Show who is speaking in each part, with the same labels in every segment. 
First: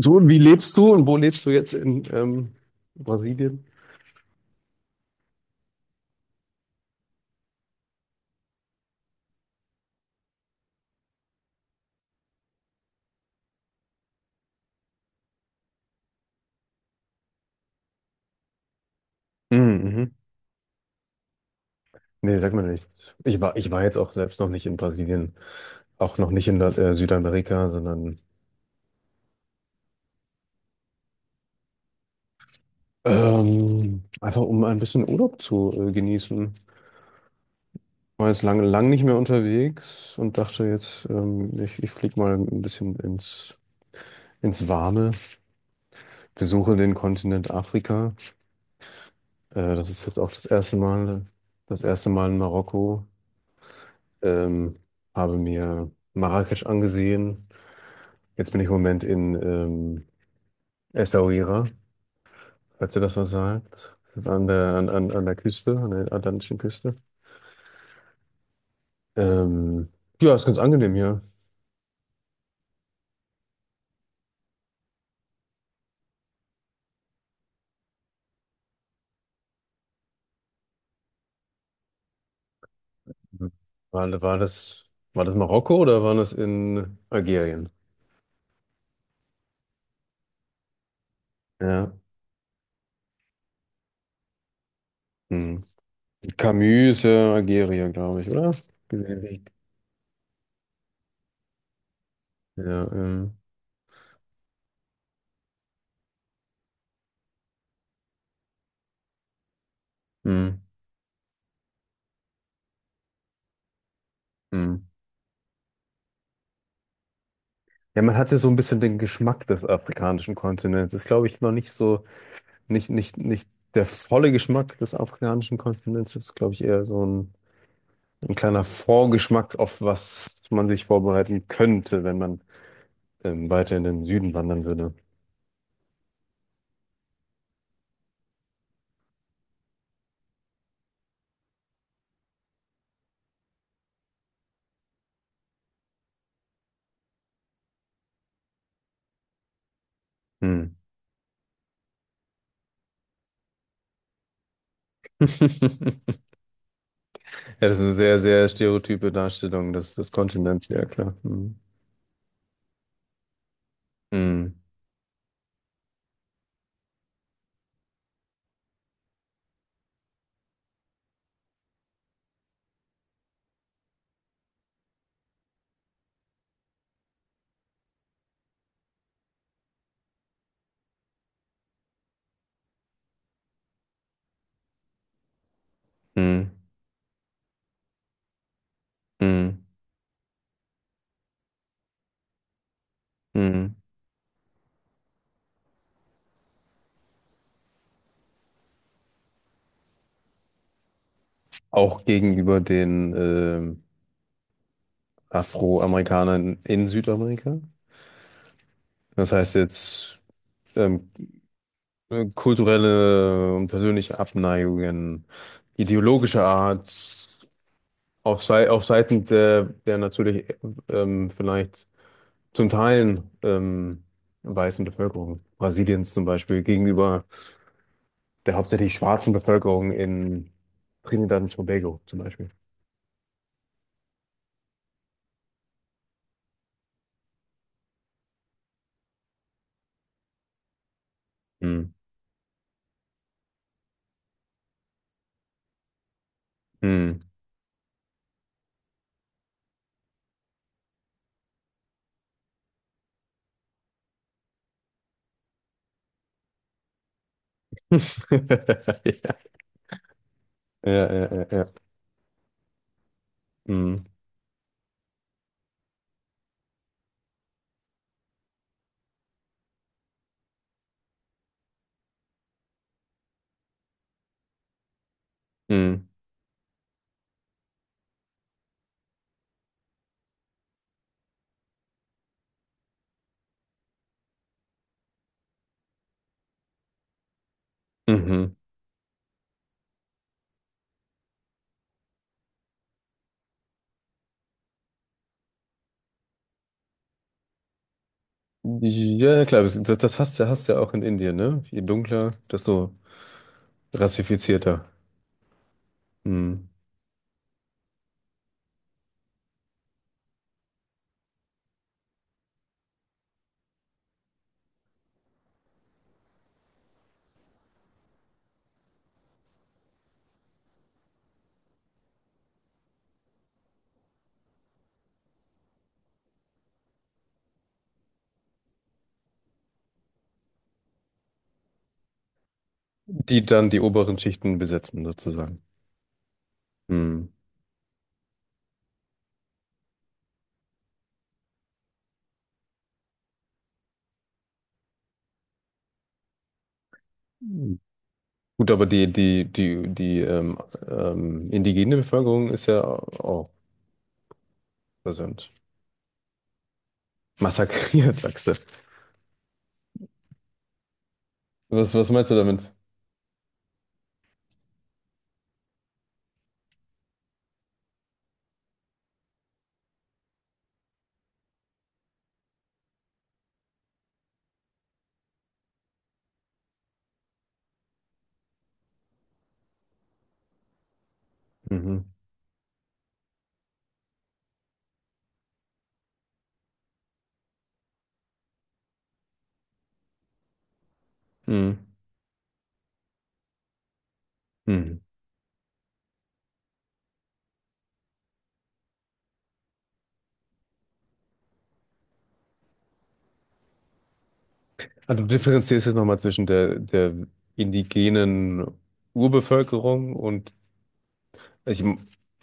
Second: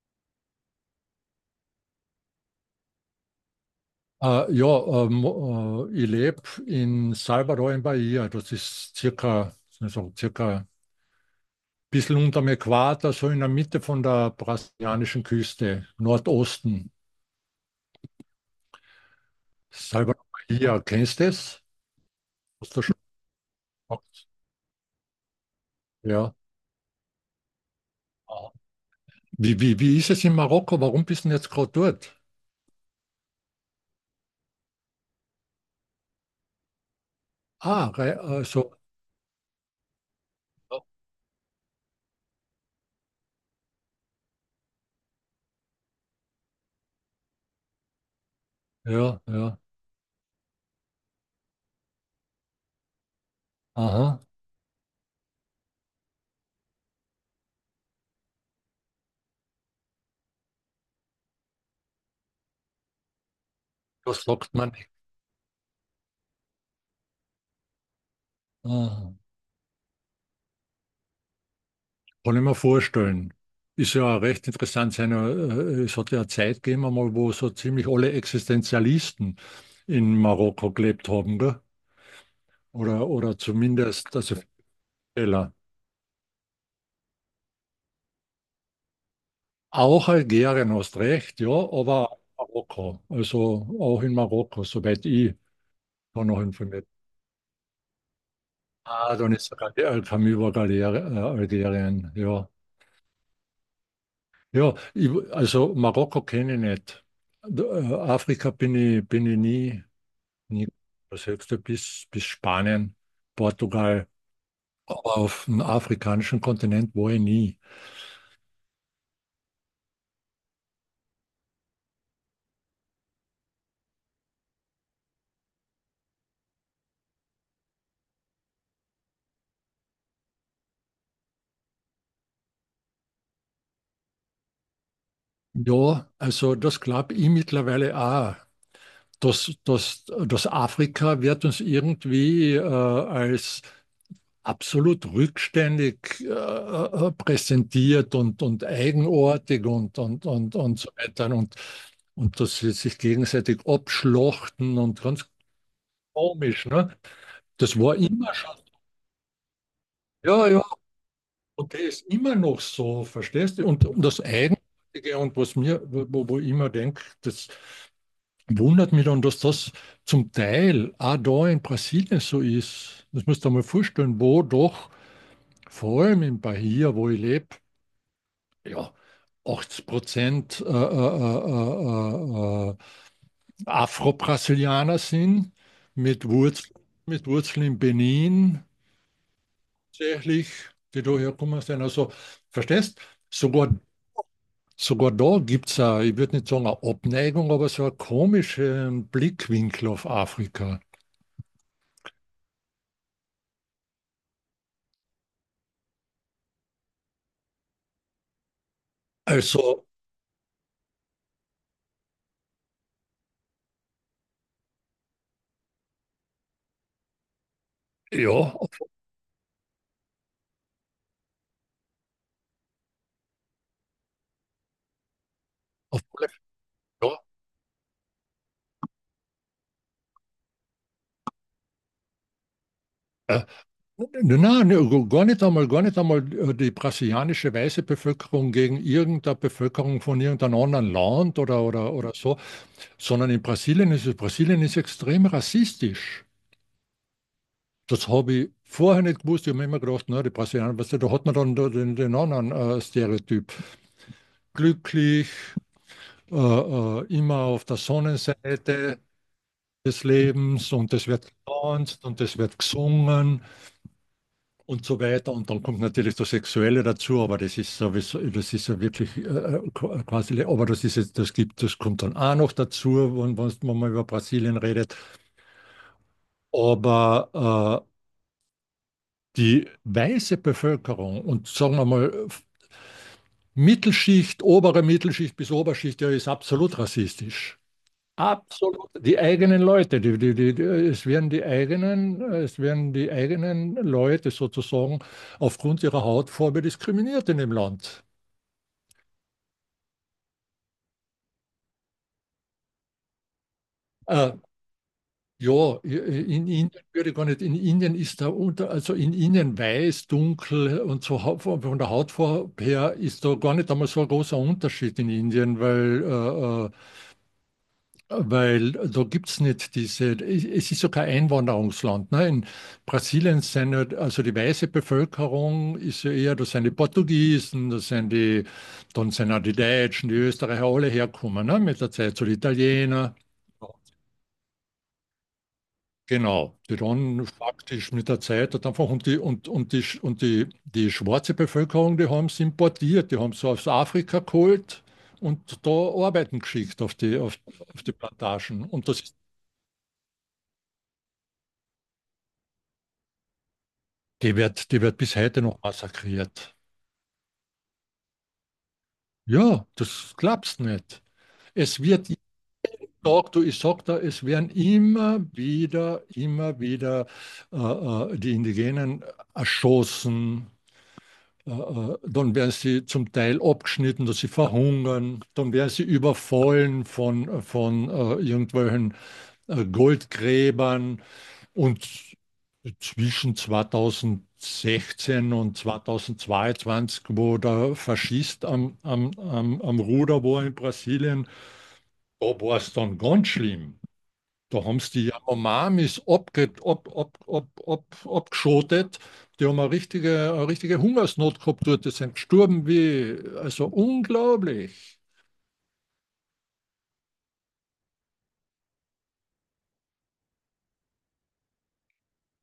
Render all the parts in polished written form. Speaker 1: So, wie lebst du und wo lebst du jetzt in Brasilien?
Speaker 2: Ja, ich lebe in Salvador in Bahia. Das ist circa, also circa ein bisschen unter dem Äquator, so in der Mitte von der brasilianischen Küste, Nordosten.
Speaker 1: Mhm, mhm.
Speaker 2: Salvador Bahia, kennst du das?
Speaker 1: Nee, sag mal
Speaker 2: Hast du schon
Speaker 1: nichts. Ich war jetzt auch
Speaker 2: gehört?
Speaker 1: selbst noch nicht in Brasilien, auch noch
Speaker 2: Ja.
Speaker 1: nicht in Südamerika, sondern
Speaker 2: Wie ist es in Marokko? Warum bist du denn jetzt gerade dort?
Speaker 1: einfach um ein bisschen Urlaub zu genießen. War jetzt
Speaker 2: Also,
Speaker 1: lang nicht mehr unterwegs und dachte jetzt, ich flieg mal ein bisschen ins Warme, besuche den Kontinent Afrika.
Speaker 2: ja, ja,
Speaker 1: Das ist jetzt auch das erste Mal in Marokko.
Speaker 2: aha,
Speaker 1: Ähm, Habe mir Marrakesch angesehen. Jetzt bin ich im Moment in Essaouira, falls ihr das was sagt. Das
Speaker 2: das
Speaker 1: ist
Speaker 2: sagt man nicht.
Speaker 1: an der Küste, an der atlantischen Küste.
Speaker 2: Aha.
Speaker 1: Ähm, ja, ist ganz angenehm hier.
Speaker 2: Kann ich mir vorstellen. Ist ja recht interessant. Es hat ja eine Zeit gegeben, einmal, wo so ziemlich alle Existenzialisten in Marokko gelebt haben, gell? Oder zumindest,
Speaker 1: War,
Speaker 2: also
Speaker 1: war das, war das
Speaker 2: Fehler.
Speaker 1: Marokko oder war das in Algerien?
Speaker 2: Auch Algerien, hast recht, ja,
Speaker 1: Ja.
Speaker 2: aber auch Marokko. Also auch in Marokko, soweit ich
Speaker 1: Hm.
Speaker 2: da noch informiert bin.
Speaker 1: Camus, ist ja Algerien, glaube ich, oder?
Speaker 2: Ah, dann ist sogar die Camus war Algerien, ja.
Speaker 1: Ja,
Speaker 2: Ja, ich, also Marokko kenne ich nicht. Da, Afrika bin ich nie.
Speaker 1: hm,
Speaker 2: Nie das höchste bis Spanien, Portugal,
Speaker 1: hm.
Speaker 2: aber auf dem afrikanischen Kontinent war ich nie.
Speaker 1: Ja, man hatte so ein bisschen den Geschmack des afrikanischen Kontinents. Ist, glaube ich, noch nicht so nicht der volle Geschmack des afrikanischen Kontinents, ist, glaube ich, eher so ein kleiner Vorgeschmack auf was man sich vorbereiten könnte, wenn man weiter in den Süden wandern würde.
Speaker 2: Ja, also das glaube ich mittlerweile auch. Das Afrika wird uns irgendwie als absolut rückständig präsentiert und eigenartig und, und, und,
Speaker 1: Hm.
Speaker 2: und so weiter. Und dass sie sich gegenseitig abschlachten und ganz komisch. Ne?
Speaker 1: Ja, das
Speaker 2: Das
Speaker 1: ist eine
Speaker 2: war
Speaker 1: sehr,
Speaker 2: immer
Speaker 1: sehr
Speaker 2: schon.
Speaker 1: stereotype Darstellung des, des
Speaker 2: Ja, ja.
Speaker 1: Kontinents, ja klar. Hm.
Speaker 2: Und der ist immer noch so, verstehst du? Und das
Speaker 1: Hm.
Speaker 2: Eigenartige und was mir, wo ich immer denke, das wundert mich dann, dass das zum Teil auch da in Brasilien so ist. Das musst du dir mal vorstellen, wo doch, vor allem in Bahia, wo ich lebe, ja, 80% Afro-Brasilianer sind, mit
Speaker 1: Hm.
Speaker 2: Wurzeln, mit Wurzeln in Benin,
Speaker 1: Hm.
Speaker 2: tatsächlich, die da herkommen sind. Also, verstehst du? Sogar
Speaker 1: Hm.
Speaker 2: Sogar da gibt es auch, ich würde nicht sagen eine Abneigung, aber so einen komischen Blickwinkel auf Afrika.
Speaker 1: Auch gegenüber den Afroamerikanern in Südamerika. Das heißt
Speaker 2: Also,
Speaker 1: jetzt ähm, kulturelle und persönliche Abneigungen, ideologischer Art,
Speaker 2: ja,
Speaker 1: sei
Speaker 2: auf,
Speaker 1: auf Seiten der, der natürlich vielleicht zum Teil weißen Bevölkerung
Speaker 2: auf
Speaker 1: Brasiliens zum
Speaker 2: alle
Speaker 1: Beispiel
Speaker 2: Fälle,
Speaker 1: gegenüber der hauptsächlich schwarzen Bevölkerung in Trinidad und Tobago zum Beispiel.
Speaker 2: ja. Nein, nein, nein, gar nicht einmal die brasilianische weiße Bevölkerung gegen irgendeine Bevölkerung von irgendeinem anderen Land oder,
Speaker 1: Hm.
Speaker 2: oder, oder so, sondern in Brasilien ist es, Brasilien ist extrem rassistisch.
Speaker 1: Hm.
Speaker 2: Das habe ich vorher nicht gewusst. Ich habe mir immer gedacht, na, die Brasilianer, weißt du, da hat man dann da den, den anderen Stereotyp. Glücklich, immer auf der Sonnenseite des Lebens
Speaker 1: Ja,
Speaker 2: und es
Speaker 1: ja,
Speaker 2: wird
Speaker 1: ja, ja, ja.
Speaker 2: getanzt und es wird gesungen
Speaker 1: Hm.
Speaker 2: und so weiter. Und dann kommt natürlich das Sexuelle dazu, aber das ist sowieso, das ist ja wirklich quasi, aber das ist jetzt, das gibt, das kommt dann auch noch dazu, wenn man über Brasilien redet.
Speaker 1: Hm.
Speaker 2: Aber die weiße Bevölkerung und sagen wir mal, Mittelschicht, obere Mittelschicht bis Oberschicht, ja, ist absolut rassistisch.
Speaker 1: Mhm.
Speaker 2: Absolut, die eigenen Leute, es werden es werden die eigenen Leute sozusagen aufgrund ihrer Hautfarbe diskriminiert in dem Land.
Speaker 1: Ja, klar, das, das hast, hast du ja auch in Indien, ne? Je dunkler, desto
Speaker 2: Äh,
Speaker 1: rassifizierter.
Speaker 2: ja, in
Speaker 1: Hm.
Speaker 2: Indien würde ich gar nicht, in Indien ist da unter, also in Indien weiß, dunkel und so von der Hautfarbe her ist da gar nicht einmal so ein großer Unterschied in Indien, weil da gibt es nicht diese, es ist ja kein Einwanderungsland. Ne? In Brasilien sind ja, also die weiße Bevölkerung ist ja eher, das sind die Portugiesen, das sind die, dann sind auch die Deutschen, die Österreicher, alle herkommen, ne? Mit der Zeit, so die Italiener.
Speaker 1: Die dann die oberen Schichten besetzen, sozusagen.
Speaker 2: Genau, die dann
Speaker 1: Hm.
Speaker 2: faktisch mit der Zeit hat einfach und die und die und die, die schwarze Bevölkerung, die haben es importiert, die haben es aus Afrika geholt und da arbeiten geschickt auf die Plantagen.
Speaker 1: Gut, aber
Speaker 2: Und das.
Speaker 1: die indigene Bevölkerung ist ja auch
Speaker 2: Die wird bis heute
Speaker 1: präsent.
Speaker 2: noch massakriert.
Speaker 1: Massakriert, sagst du.
Speaker 2: Ja, das glaubst nicht. Es
Speaker 1: Was,
Speaker 2: wird
Speaker 1: was
Speaker 2: jeden
Speaker 1: meinst du damit?
Speaker 2: Tag, du, ich sag da, es werden immer wieder die Indigenen erschossen. Dann werden sie zum Teil abgeschnitten, dass sie verhungern. Dann werden sie überfallen von irgendwelchen Goldgräbern. Und
Speaker 1: Mhm.
Speaker 2: zwischen 2016 und 2022, wo der Faschist am Ruder war in Brasilien,
Speaker 1: Mhm.
Speaker 2: da war es dann ganz schlimm. Da haben
Speaker 1: Mhm.
Speaker 2: sie die Yanomamis abgeschotet. Die haben eine richtige Hungersnot gehabt dort. Die sind gestorben wie, also unglaublich.
Speaker 1: Also du differenzierst jetzt nochmal zwischen der indigenen Urbevölkerung und ich,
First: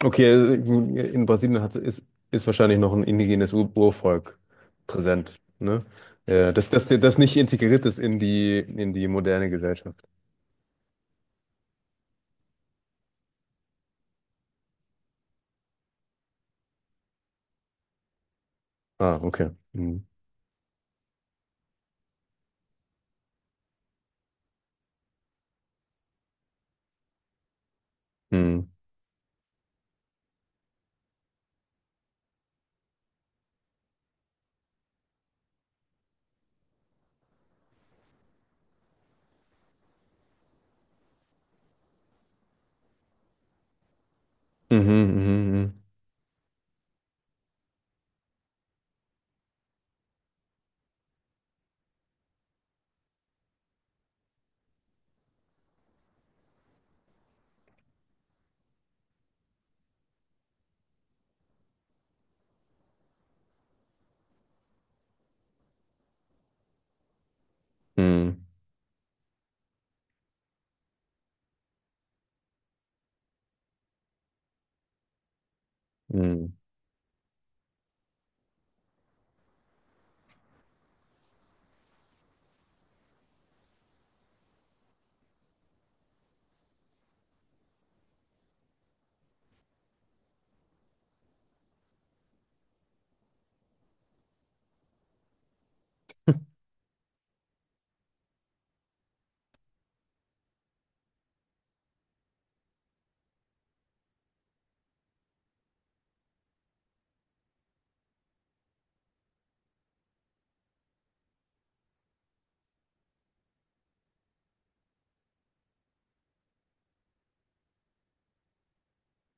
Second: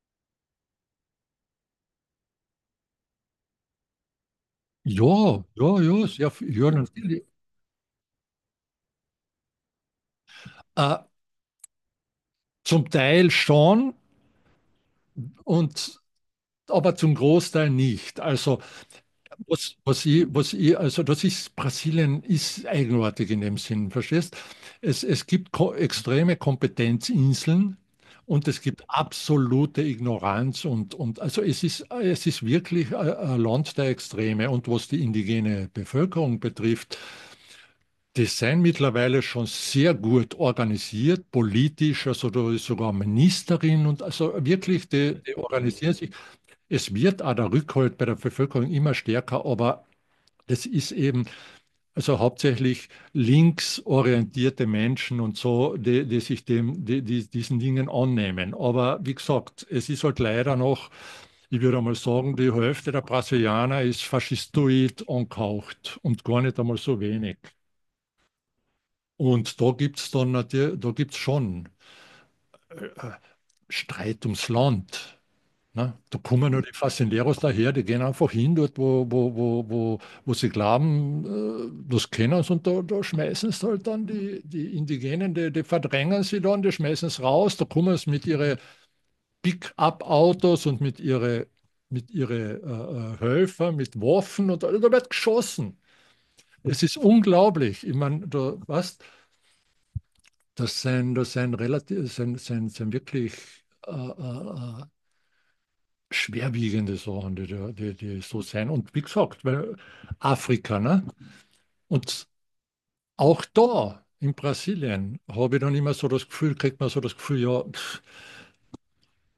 Speaker 1: okay, in Brasilien ist wahrscheinlich noch ein indigenes Ur Urvolk präsent,
Speaker 2: Ja, ja,
Speaker 1: ne?
Speaker 2: ja, sehr
Speaker 1: Ja,
Speaker 2: viel. Ja,
Speaker 1: das
Speaker 2: natürlich.
Speaker 1: nicht integriert ist in in die moderne Gesellschaft.
Speaker 2: Äh, Zum Teil schon. Und aber zum Großteil nicht. Also,
Speaker 1: Ah, okay.
Speaker 2: was,
Speaker 1: Mhm.
Speaker 2: was ich, also das ist, Brasilien ist eigenartig in dem Sinn, verstehst? Es gibt ko extreme Kompetenzinseln und es
Speaker 1: Mhm.
Speaker 2: gibt absolute Ignoranz und also es ist wirklich ein Land der Extreme. Und was die indigene Bevölkerung betrifft, die sind mittlerweile schon sehr gut organisiert, politisch, also da ist sogar eine Ministerin und also
Speaker 1: Mhm,
Speaker 2: wirklich, die
Speaker 1: mhm,
Speaker 2: organisieren sich. Es wird auch der Rückhalt bei der Bevölkerung immer stärker, aber das ist eben also hauptsächlich linksorientierte Menschen und so, die sich dem, diesen Dingen annehmen. Aber wie gesagt, es ist halt leider noch, ich würde einmal sagen, die Hälfte der Brasilianer ist faschistoid angehaucht und gar nicht einmal so wenig.
Speaker 1: mhm,
Speaker 2: Und da gibt es dann natürlich, da gibt's schon äh, Streit ums Land. Ne? Da kommen ja
Speaker 1: mhm,
Speaker 2: nur die Faszineros daher, die gehen einfach hin, dort, wo sie glauben, das kennen sie, und da schmeißen sie halt dann die, die Indigenen, die verdrängen sie dann, die schmeißen es raus, da kommen sie mit ihren Pick-up-Autos und mit ihren Helfern, mit Waffen und da wird geschossen. Es ist unglaublich. Ich meine, da, was, das sind relativ, sind wirklich schwerwiegende Sachen, die so sein. Und wie gesagt, weil Afrika, ne? Und auch da in Brasilien habe ich dann immer so das Gefühl, kriegt man so das Gefühl, ja, pff,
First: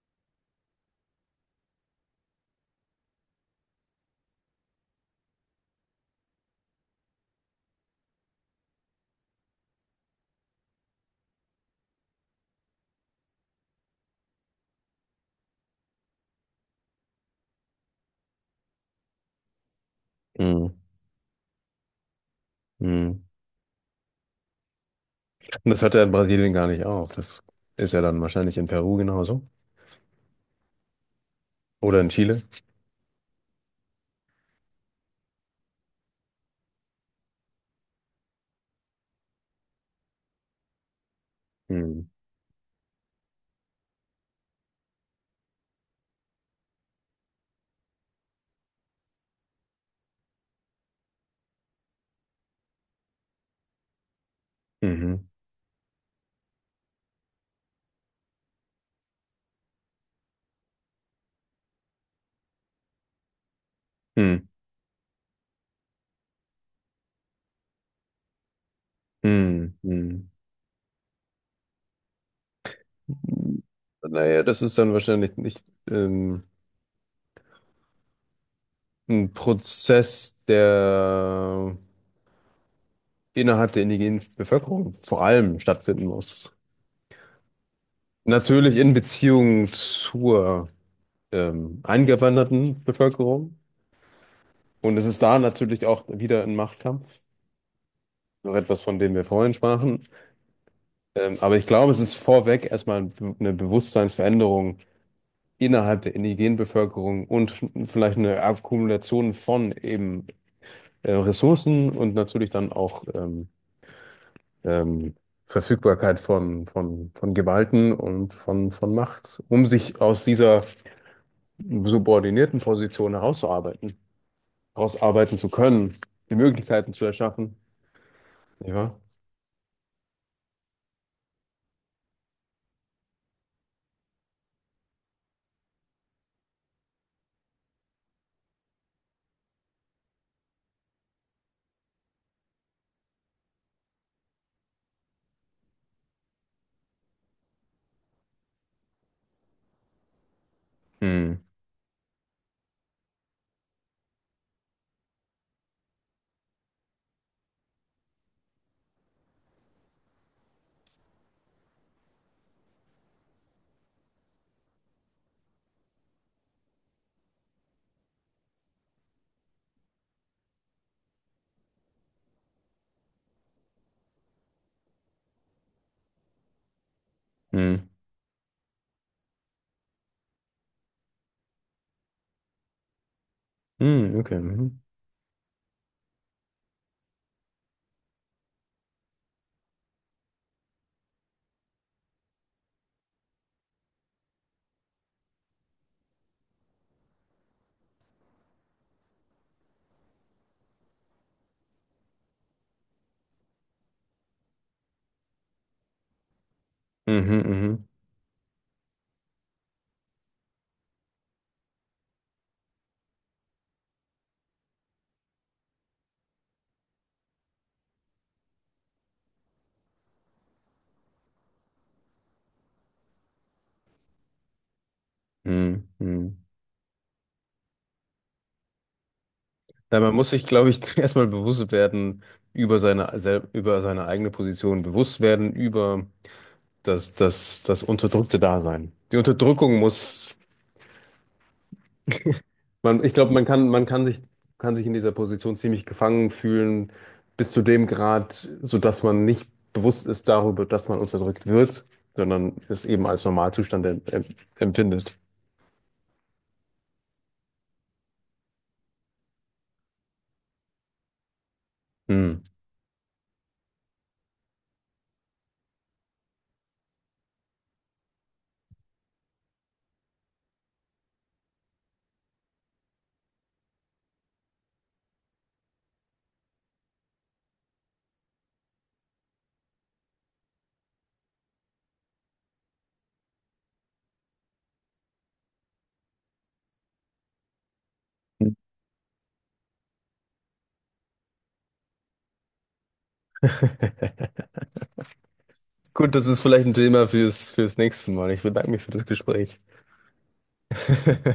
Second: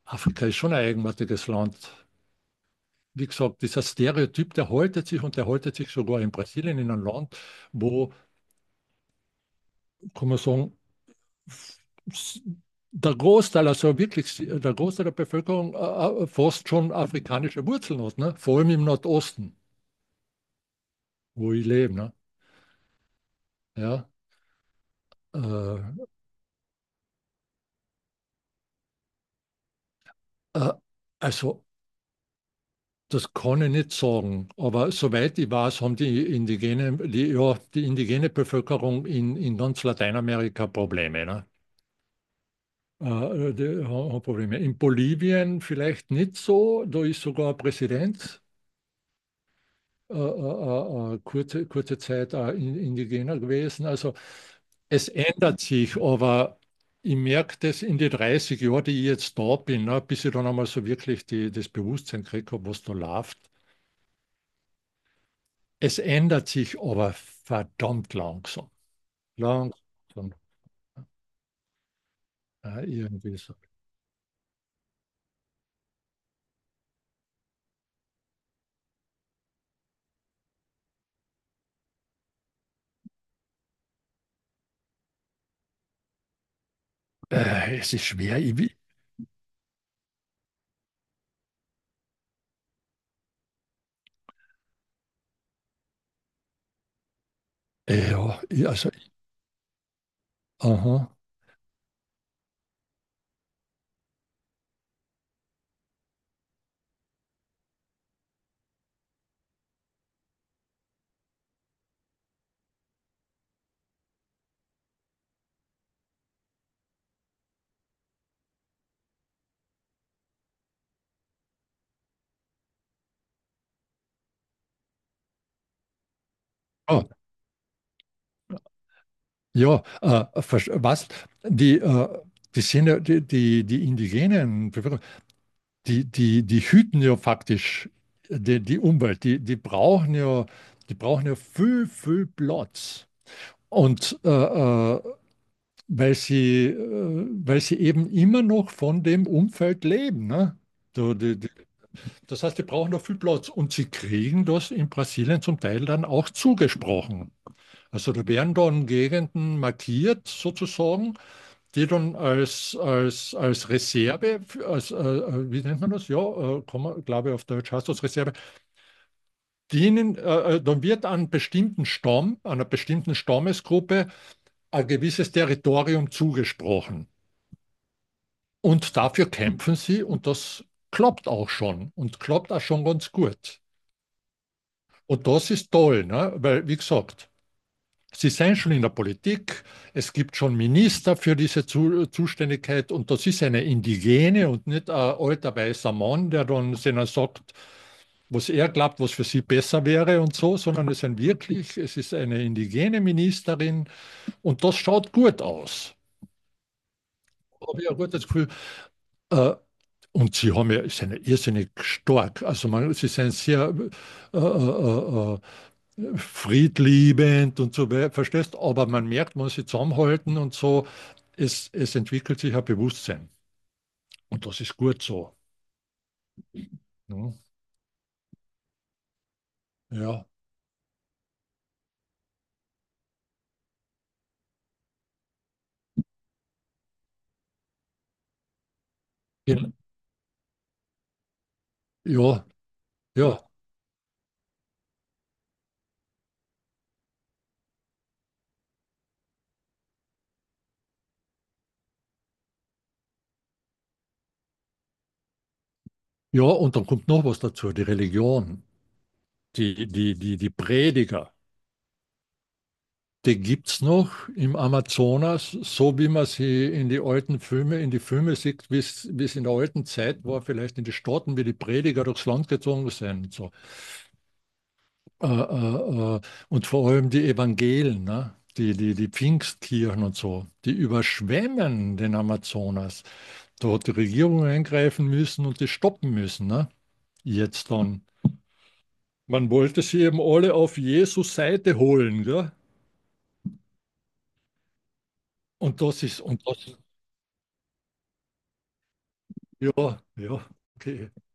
Speaker 2: Afrika ist schon ein eigenartiges Land. Wie gesagt, dieser Stereotyp, der haltet sich und der haltet sich sogar in Brasilien, in einem Land, wo, kann man sagen, s- der Großteil, also wirklich der Großteil der Bevölkerung fast schon afrikanische Wurzeln hat, ne? Vor allem im Nordosten,
Speaker 1: mhm,
Speaker 2: wo ich lebe, ne?
Speaker 1: mhm.
Speaker 2: Ja.
Speaker 1: Und das hört ja
Speaker 2: Äh,
Speaker 1: in Brasilien gar nicht auf. Das ist ja dann wahrscheinlich in Peru genauso.
Speaker 2: äh, also,
Speaker 1: Oder in Chile.
Speaker 2: das kann ich nicht sagen. Aber soweit ich weiß, haben ja, die indigene Bevölkerung in ganz Lateinamerika Probleme. Ne?
Speaker 1: Mhm.
Speaker 2: Die haben Probleme. In Bolivien vielleicht nicht so. Da ist sogar ein Präsident kurze, kurze Zeit indigener gewesen. Also es
Speaker 1: Mhm.
Speaker 2: ändert sich, aber ich merke das in den 30 Jahren, die ich jetzt da bin, ne, bis ich dann einmal so wirklich das Bewusstsein gekriegt habe, was da läuft.
Speaker 1: Mhm.
Speaker 2: Es ändert sich aber verdammt langsam.
Speaker 1: Mhm.
Speaker 2: Langsam.
Speaker 1: Mhm.
Speaker 2: Irgendwie so.
Speaker 1: Naja, das ist dann wahrscheinlich nicht. Ähm, Ein Prozess, der innerhalb der indigenen Bevölkerung vor allem stattfinden muss.
Speaker 2: Es ist schwer. Ich,
Speaker 1: Natürlich in Beziehung zur eingewanderten Bevölkerung. Und es ist da natürlich auch wieder ein Machtkampf.
Speaker 2: ja,
Speaker 1: Noch
Speaker 2: ich,
Speaker 1: etwas,
Speaker 2: also,
Speaker 1: von dem wir vorhin sprachen.
Speaker 2: aha.
Speaker 1: Aber ich glaube, es ist vorweg erstmal ein eine Bewusstseinsveränderung innerhalb der indigenen Bevölkerung und vielleicht eine Akkumulation von eben Ressourcen und natürlich dann auch ähm, Verfügbarkeit von Gewalten und von Macht, um sich aus dieser subordinierten Position herauszuarbeiten, herausarbeiten zu können, die Möglichkeiten
Speaker 2: Ah,
Speaker 1: zu erschaffen. Ja, wahr?
Speaker 2: ja, was? Die, die indigenen Bevölkerung, die hüten ja faktisch die Umwelt. Die, die brauchen ja viel, viel Platz. Und weil sie eben immer noch von dem Umfeld leben. Ne? So,
Speaker 1: Hm,
Speaker 2: das heißt, die brauchen noch viel Platz und sie kriegen das in Brasilien zum Teil dann auch zugesprochen. Also da werden dann Gegenden markiert sozusagen, die dann als Reserve, wie nennt man das? Ja, Komma, glaube ich, auf Deutsch heißt das Reserve, dienen, dann wird an bestimmten Stamm, einer bestimmten Stammesgruppe ein gewisses Territorium zugesprochen.
Speaker 1: hm,
Speaker 2: Und dafür kämpfen sie und das klappt auch schon und klappt auch schon ganz gut.
Speaker 1: hm, okay. Mhm,
Speaker 2: Und das ist toll, ne? Weil, wie gesagt, sie sind schon in der Politik, es gibt schon Minister für diese Zu Zuständigkeit und das ist eine Indigene und nicht ein alter weißer Mann, der dann denen sagt, was er glaubt, was für sie besser wäre und so, sondern es sind wirklich, es ist eine indigene Ministerin und das schaut gut aus,
Speaker 1: mhm,
Speaker 2: habe
Speaker 1: mhm,
Speaker 2: ich ein gutes Gefühl. äh, Und sie haben ja, sind ja irrsinnig stark. Also man, sie sind sehr äh, äh, äh, friedliebend und so weiter, verstehst? Aber man merkt, wenn sie zusammenhalten und so, es entwickelt sich ein Bewusstsein. Und das ist gut so.
Speaker 1: mhm, mhm.
Speaker 2: Ne?
Speaker 1: Ja, man
Speaker 2: Ja,
Speaker 1: muss sich, glaube ich, erstmal bewusst werden, über seine eigene Position bewusst werden, über das unterdrückte Dasein. Die
Speaker 2: Gen-
Speaker 1: Unterdrückung muss
Speaker 2: ja,
Speaker 1: man, ich glaube,
Speaker 2: ja,
Speaker 1: man kann sich in dieser Position ziemlich gefangen fühlen, bis zu dem Grad, sodass man nicht bewusst ist darüber, dass man unterdrückt wird, sondern es eben als Normalzustand empfindet.
Speaker 2: ja. Und dann kommt noch was dazu, die Religion, die Prediger.
Speaker 1: Hm.
Speaker 2: Die gibt's noch im Amazonas, so wie man sie in die alten Filme, in die Filme sieht, wie es in der alten Zeit war, vielleicht in die Staaten, wie die Prediger durchs Land gezogen sind, und so. Äh, äh, äh, und vor allem die Evangelen, ne? Die Pfingstkirchen und so, die überschwemmen den Amazonas. Da hat die Regierung eingreifen müssen und die stoppen müssen. Ne? Jetzt dann. Man wollte sie eben alle auf Jesus Seite holen. Gell? Und das
Speaker 1: Gut,
Speaker 2: ist,
Speaker 1: das ist
Speaker 2: und
Speaker 1: vielleicht ein
Speaker 2: das,
Speaker 1: Thema fürs nächste Mal. Ich bedanke mich für das Gespräch.
Speaker 2: ja, ja, okay.